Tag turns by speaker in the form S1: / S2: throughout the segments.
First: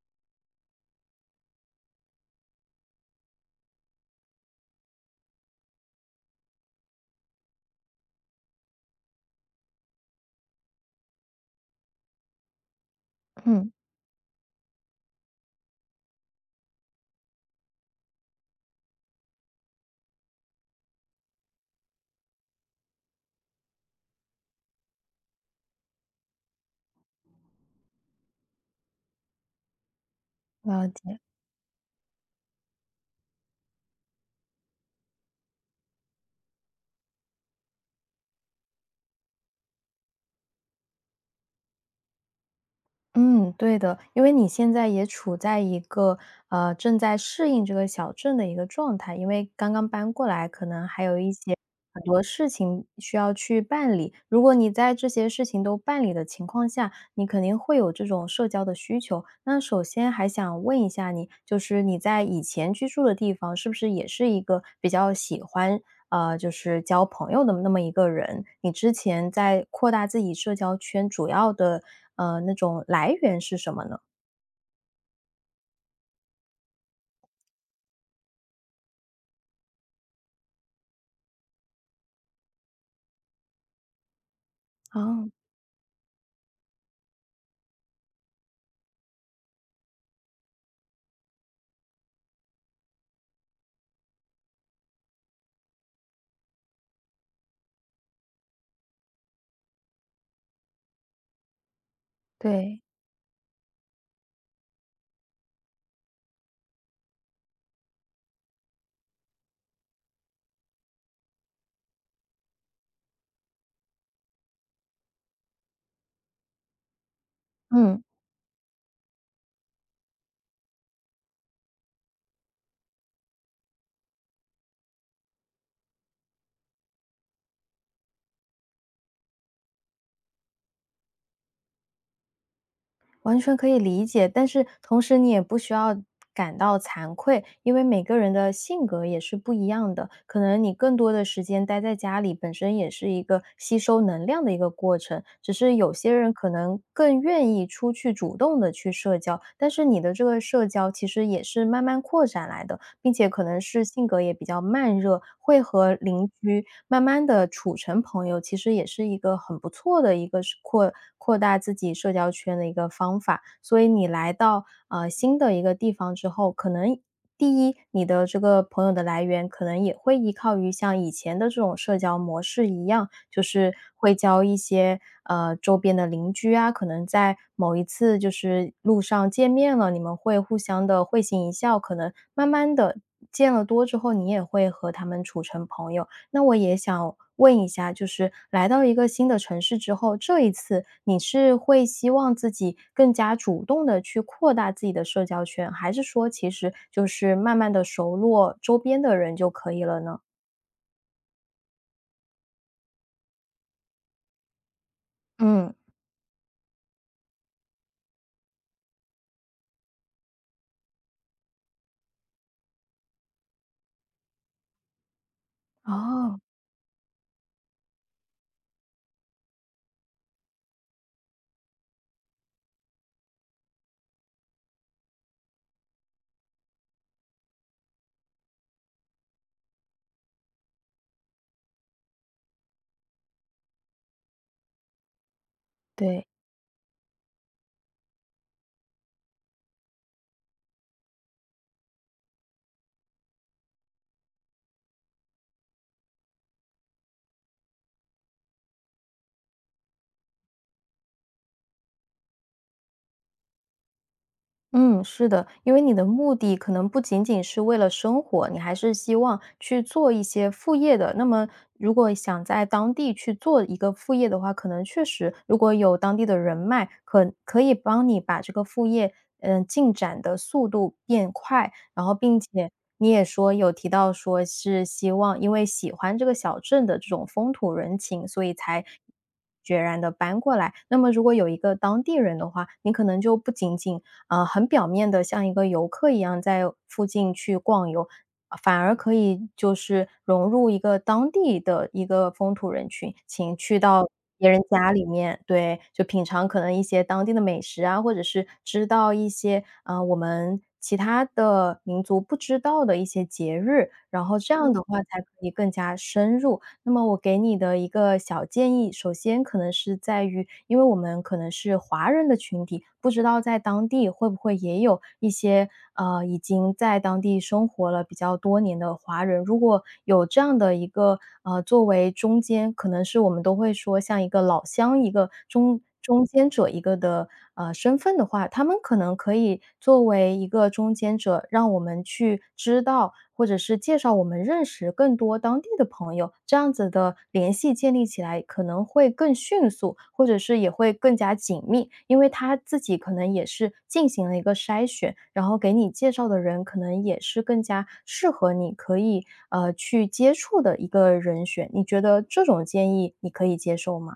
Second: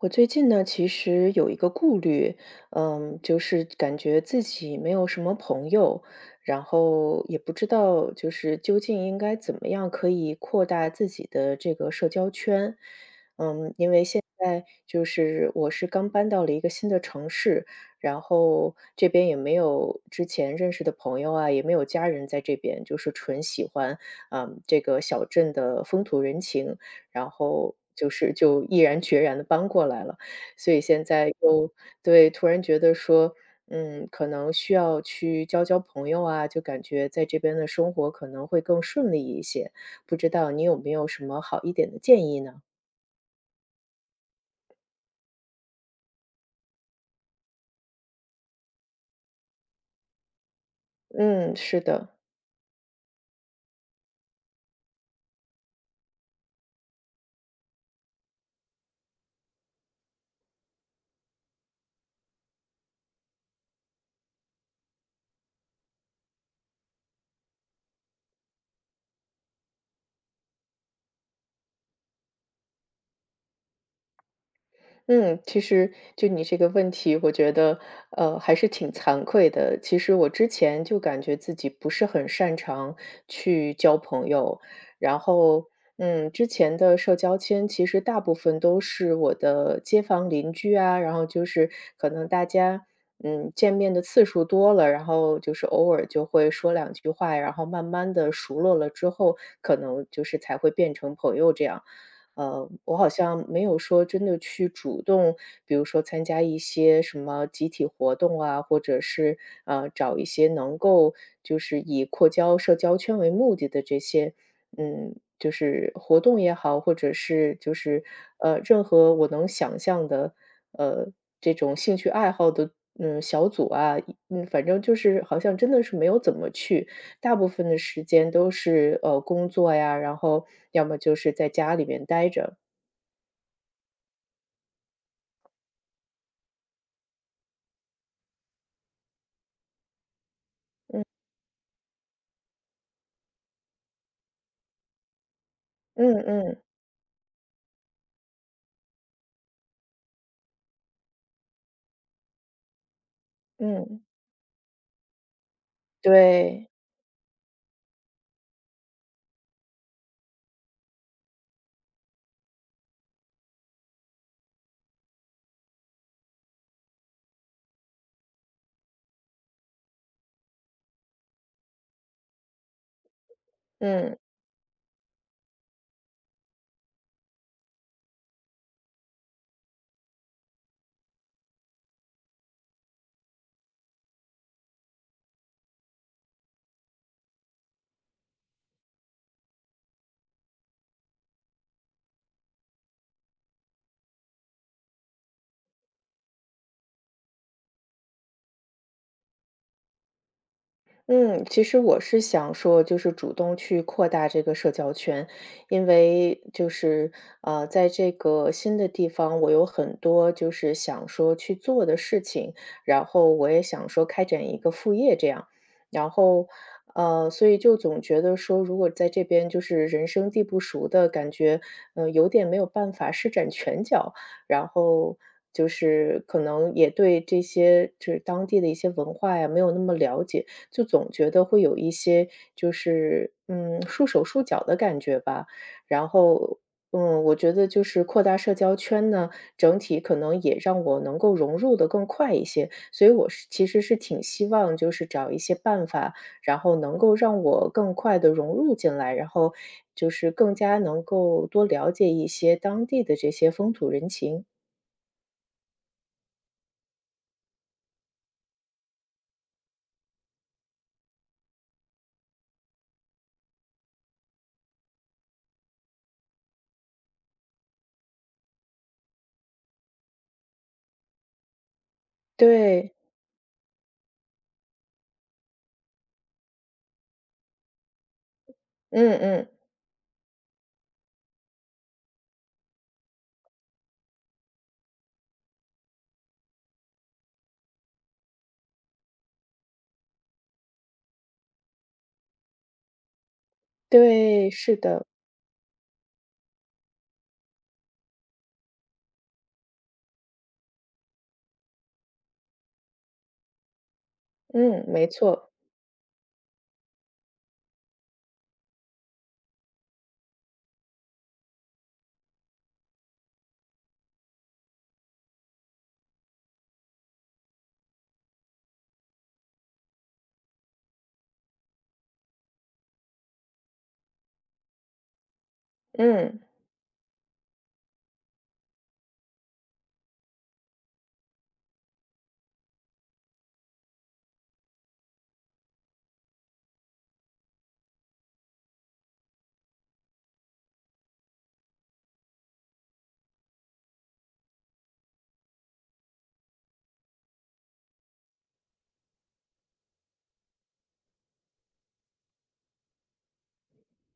S1: 我最近呢，其实有一个顾虑，就是感觉自己没有什么朋友，然后也不知道就是究竟应该怎么样可以扩大自己的这个社交圈。
S2: 嗯，
S1: 因为现在就是我是刚搬到了一个新的城市，然后这边也没有之前认识的朋友啊，也没有家人在这边，就是纯喜欢，这个小镇的风土人情。然后就是就毅然决然的搬过来了。所以
S2: 了
S1: 现
S2: 解。
S1: 在又对，突然觉得说，可能需要去交交朋友啊，就感觉在这边的生活可能会更顺利一些，不知道你有没有什么好一点的建议呢？
S2: 嗯，对的，因为你现在也处在一个正在适应这个小镇的一个状态，因为刚刚搬过来，可能还有一些
S1: 嗯，是
S2: 很
S1: 的。
S2: 多事情需要去办理。如果你在这些事情都办理的情况下，你肯定会有这种社交的需求。那首先还想问一下你，就是你在以前居住的地方，是不是也是一个比较喜欢就是交朋友的那么一个人？你之前在扩大自己社交圈，主要的那种来源是什么呢？
S1: 嗯，其实就你这个问题，我觉得，还是挺惭愧的。其实我之前就感觉自己不是很擅长去交朋友，然
S2: 哦，
S1: 后，之前的社交圈其实大部分都是我的街坊邻居啊，然后就是可能大家，见面的次数多了，然后就是偶尔就会说两句话，然后慢慢的熟络了之后，可能就是才会变成朋友这样。
S2: 对。
S1: 我好像没有说真的去主动，比如说参加一些什么集体活动啊，或者是找一些能够就是以扩交社交圈为目的的这些，就是活动也好，或者是就
S2: 嗯。
S1: 是任何我能想象的呃这种兴趣爱好的小组啊，反正就是好像真的是没有怎么去。大部分的时间都是，工作呀，然后要么就是在家里面待着。
S2: 完全可以理解，但是同时你也不需要感到惭愧，因为每个人的性格也是不一样的。可能你更多的时间待在家里，本身也是一个吸收能量的一个过程。只是有些
S1: 嗯
S2: 人可
S1: 嗯
S2: 能更愿意出去主动的去社交，但是你的这个社交其实也是慢慢扩展来的。并且可能是
S1: 嗯，
S2: 性格也比较慢热，会和邻居
S1: 对，
S2: 慢慢的处成朋友，其实也是一个很不错的一个是扩大自己社交圈的一个方法。所以你来到，呃，新的一个地方之后，可能第一，你的这个朋友的来源人可能也会依靠于像以前的这种社交模式一样，就是会
S1: 嗯。
S2: 交一些周边的邻居啊，可能在某一次就是路上见面了，你们会互相的会心一笑，可能慢慢的见了多之后，你也会和他们处成朋友。那我也想问一下，就是来到一个新的城市之后，这一次你是会希望自己更加主动的去扩大自己的社交圈，还是说其实就是慢慢的熟络周边的人就可以了呢？
S1: 嗯，其实我是想说，就是主动去扩大这个社交圈，
S2: 嗯，
S1: 因为就是在这个新的地方，我有很多就是想说去做的事情，然后我也想说开展一个副业这样，然
S2: 哦，
S1: 后所以就总觉得说，如果在这边就是人生地不熟的感觉，有点没有办法施展拳脚，然后。就是可能也对这些就是当地的一些文化呀没有那么了解，就总觉得会有一些就是，束手束脚的感觉吧。然
S2: 对。
S1: 后，我觉得就是扩大社交圈呢，整体可能也让我能够融入的更快一些。所以我是其实是挺希望就是找一些办法，然后能够让我更快的融入进来，然后就是更加能够多了解一些当地的这些风土人情。
S2: 嗯，是的，因为你的目的可能不仅仅是为了生活，你还是希望去做一些副业的。那么，如果想在当地去做一个副业的话，可能确实如果有当地的人脉，可以帮你把这个副业，嗯，进展的速度变快。然后，并且
S1: 对，
S2: 你也说有提到说是希望因为喜欢这个小镇的这种风土人情，所以才
S1: 嗯嗯，
S2: 决然的搬过来。那么，如果有一个当地人的话，你可能就不仅仅很表面的像一个游客一样在附近去逛游，反而可以就是融入一个当地的一个风土人群，请去到别
S1: 对，
S2: 人
S1: 是
S2: 家里
S1: 的，
S2: 面，对，就品尝可能一些当地的美食啊，或者是知道一些，呃，我们其他的民族不知道的一些节日，然后这样嗯的
S1: 嗯，
S2: 话
S1: 没
S2: 才可以
S1: 错，
S2: 更加深入。那么我给你的一个小建议，首先可能是在于，因为我们可能是华人的群体，不知道在当地会不会也有一些已经在当地生活了比较多年的华人。如果有这样的一个作为中间，可能是我们都会说像一个老乡，一个中中
S1: 嗯。
S2: 间者一个的，呃，身份的话，他们可能可以作为一个中间者，让我们去知道，或者是介绍我们认识更多当地的朋友，这样子的联系建立起来可能会更迅速，或者是也会更加紧密，因为他自己可能也是进行了一个筛选，然后给你介绍的人可能也是更加适合你可以，呃，去接触的一个人选，你觉得这种建议你可以接受吗？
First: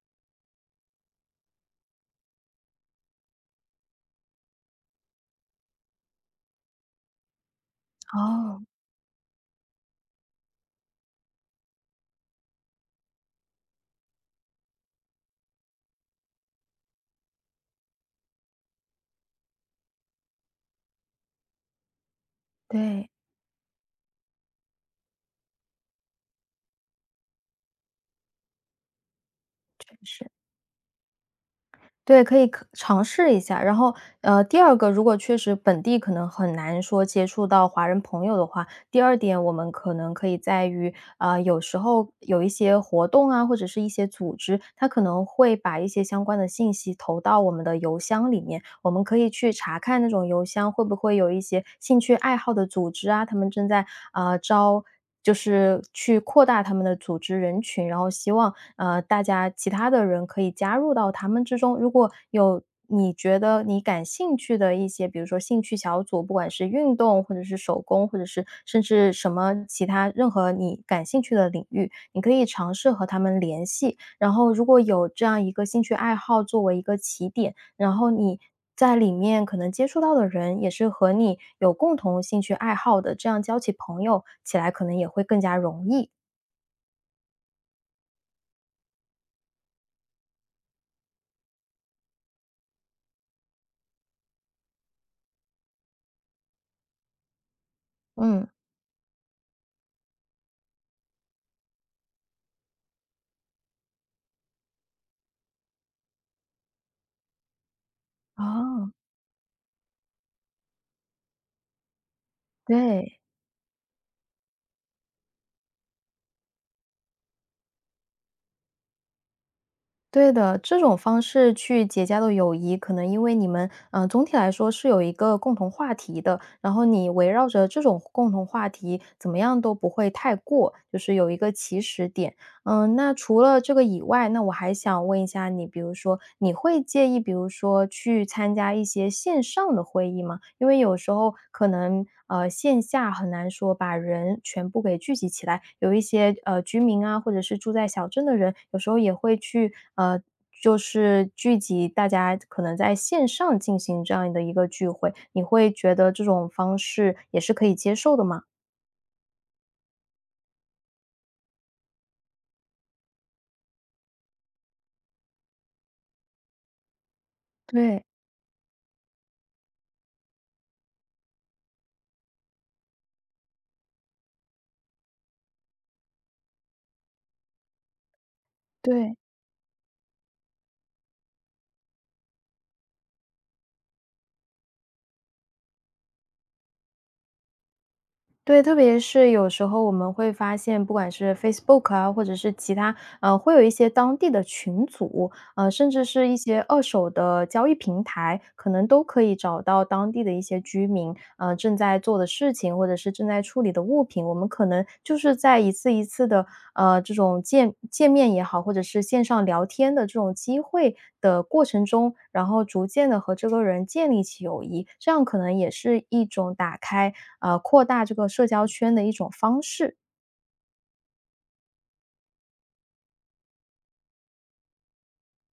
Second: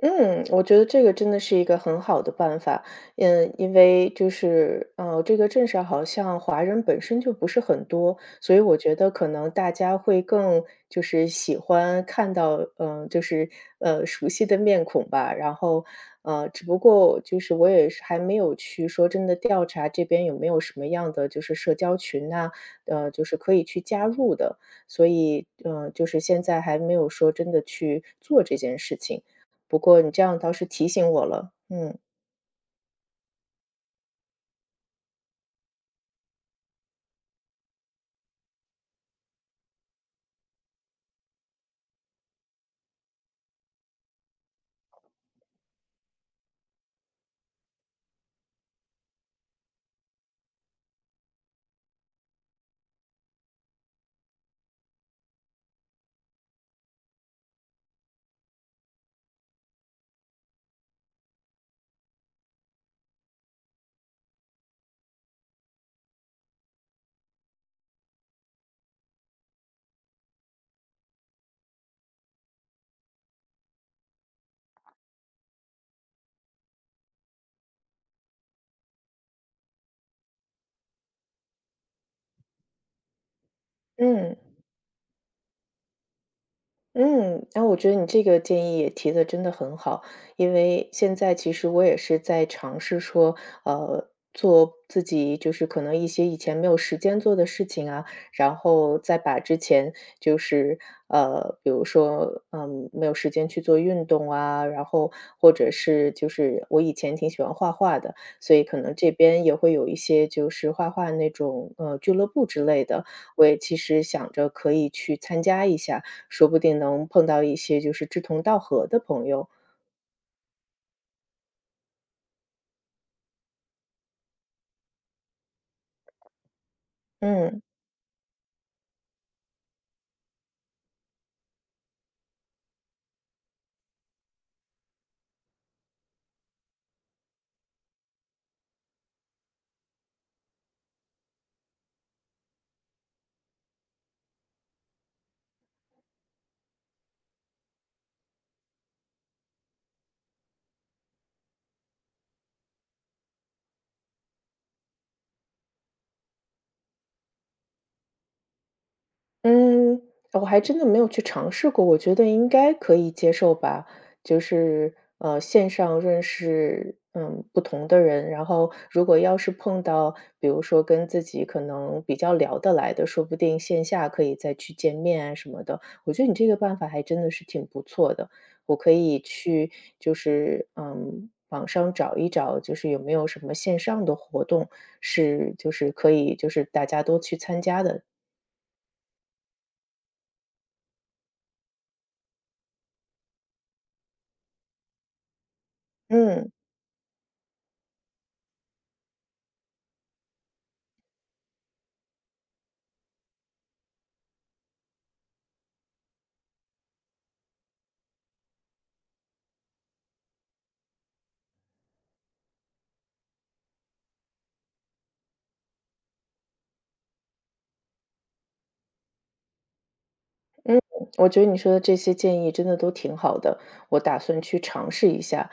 S1: 嗯，我觉得这个真的是一个很好的办法。嗯，因为就是，这个镇上好像华人本身就不是很多，所以
S2: 哦，
S1: 我觉得可能大家会更就是喜欢看到，嗯、就是，熟悉的面孔吧。然后，只不过就是我也是还没有去说真的调查这边有没有什么样的就是社交群呐、
S2: 对。
S1: 就是可以去加入的。所以，嗯，就是现在还没有说真的去做这件事情。不
S2: 确
S1: 过你这
S2: 实，
S1: 样倒是提醒我了，嗯，
S2: 对，可以可尝试一下。然后，呃，第二个，如果确实本地可能很难说接触到华人朋友的话，第二点我们可能可以在于啊，有时候有一些活动啊，或者是一些组织，他可能会把一些相关的信息投到我们的邮箱里面，我们可以去查看那种邮箱会不会有一些兴趣爱好的组织啊，他们正在啊招。就是去扩大他们的组织人群，然后希望大家其他的人可以加入到他们之中。如果有你觉得你感兴趣的一些，比如说兴趣小组，不管是运动或者是手工，或者是甚至什么其他任何你感兴趣的领域，你可以尝试和他们联系。然后如果有这样一个兴趣爱好作为一个起点，然后你在里面可能接触到的人也是和你有共同兴趣爱好的，这样交起朋友
S1: 嗯。
S2: 起来可能也会更加容易。
S1: 嗯，然后我觉得你这个建议也提的真的很好，因为现在其实我也是在尝试说，呃，做自己就是可能一些以前没有时间做的事情啊，
S2: 嗯，
S1: 然后再把之前就是比如说没有时间去做运动啊，然后或者是就是我以前挺喜欢画画的，所以可
S2: 哦，
S1: 能这边也会有一些就是画画那种俱乐部之类的，
S2: 对。
S1: 我也其实想着可以去参加一下。说不定能碰到一些就是志同道合的朋友。
S2: 对的，这种方式去结交的友谊，可能因为你们，嗯，总体来说是有一个共同话题的，然后你围绕
S1: 嗯。
S2: 着这种共同话题，怎么样都不会太过，就是有一个起始点。嗯，那除了这个以外，那我还想问一下你，比如说你会介意，比如说去参加一些线上的会议吗？因为有时候可能线下很难说把人全部给聚集起来，有一些居民啊，或者是住在小镇的人，有时候也会去就是聚集大家可能在线上进行这样的一个聚会，你会觉得这种方式也是可以接受的吗？
S1: 嗯，我还真的没有去尝试过，我觉得应该可以接受吧。就是，线上认识，不同的
S2: 对
S1: 人，然后如果要是碰到，比如说跟自己可能比较聊得来的，说不定线下可以再去见面啊什么的。我觉得你这个办法还真的是挺不错的，我可
S2: 对，
S1: 以去就是，网上找一找，就是有没有什么线上的活动是就是可以就是大家都去参加的。
S2: 对，特别是有时候我们会发现，不管是 Facebook 啊，或者是其他，呃，会有一些当地的群组，呃，甚至是一
S1: 嗯。
S2: 些二手的交易平台，可能都可以找到当地的一些居民。呃，正在做的事情，或者是正在处理的物品，我们可能就是在一次一次的，呃，这种见面也好，或者是线上聊天的这种机会的过程中，然后逐渐的和这个人建立起友谊，这样可能也是一种打开，呃，扩大这个社交圈的一种方式。
S1: 嗯，我觉得你说的这些建议真的都挺好的，我打算去尝试一下。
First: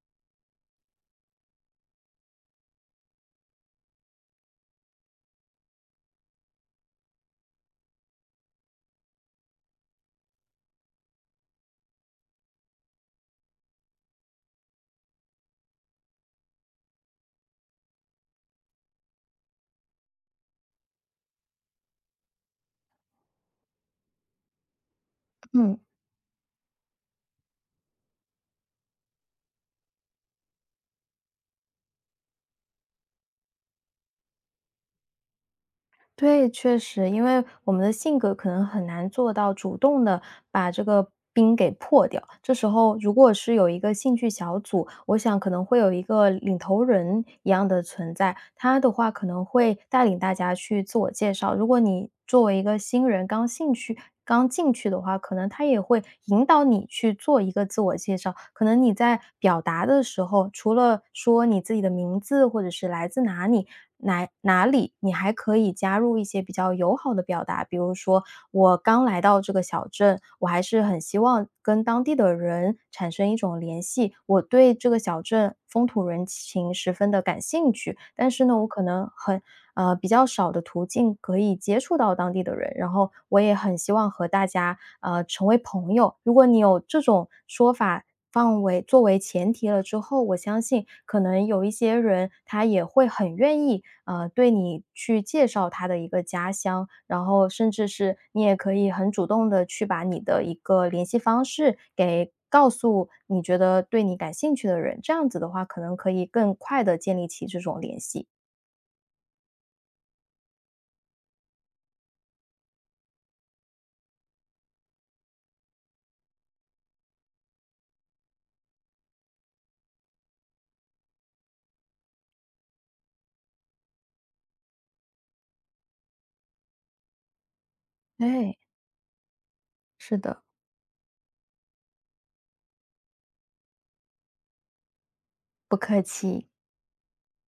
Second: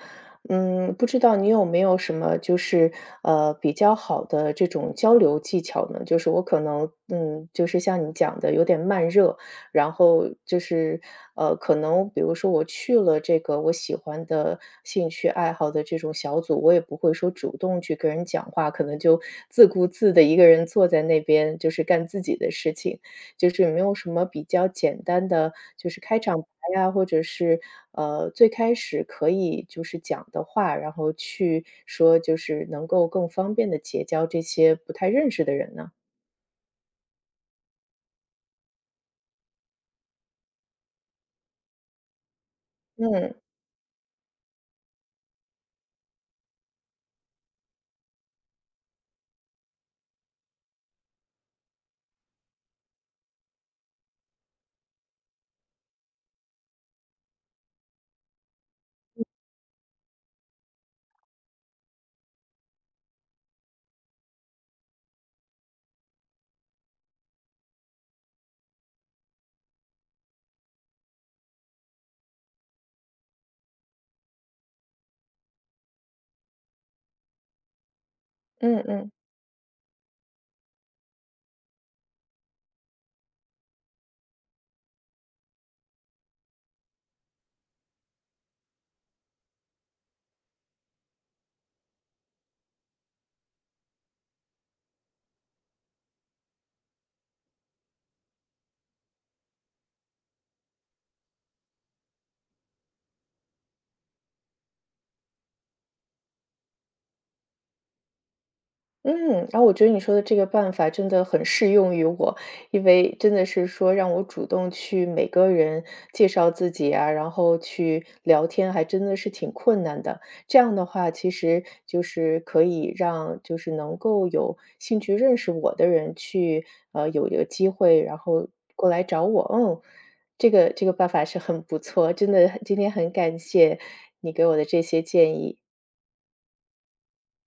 S1: 嗯，不知道你有没有什么就是比较好的这种交流技巧呢？就是我可能就是像你讲的有点慢热，然后就是可能比如说我去了这个我喜欢的兴趣爱好的这种小组，我也不会说主动去跟人讲话，可能就自顾自的一个人坐在那边，就是干自己的事情。就是有没有什么比较简单的，
S2: 嗯。
S1: 就是开场白呀，或者是最开始可以就是讲的话，然后去说，就是能够更方便的结交这些不太认识的人呢？
S2: 对，确实，因为我们的性格可能很难做到主动的把这个冰给破掉。这时候如果
S1: 嗯
S2: 是有一个兴趣小组，我想可能会有一个领头人一样的存在，他的话可能会带领大家去自我介绍。如果你作为一个新人刚兴趣刚进去的话，可能他也会引导你去做一个自我介绍。可能你在表达的时候，除了说你自己的名字或者是来自哪里，哪里你还可以加入一些比较友好的表达，比如说我刚来到这个小镇，我还是很希望跟当地的人产生一种联系，我对这个小镇风土人情十分的感兴趣，但是呢，我可
S1: 嗯
S2: 能
S1: 嗯。
S2: 很比较少的途径可以接触到当地的人，然后我也很希望和大家成为朋友。如果你有这种说法，放为作为前提了之后，我相信可能有一些人他也会很愿意，呃，对你去介绍他的一个家乡，然后甚至是你也可以很主动的去把你的一个联系方式给告诉你觉得对你感兴趣的人，这样子的话可能可以更快的建立起这种联系。
S1: 嗯，然后我觉得你说的这个办法真的很适用于我，因为真的是说让我主动去每个人介绍自己啊，然后去聊天，还真的是挺困难的。这样的话，其实就是可以让就是能够有兴趣认识我的人去，有一个机会，然后
S2: 哎，
S1: 过来找我。嗯，
S2: 是的，
S1: 这个这个办法是很不错，真的今天很感谢你给我的这些建议。
S2: 不客气。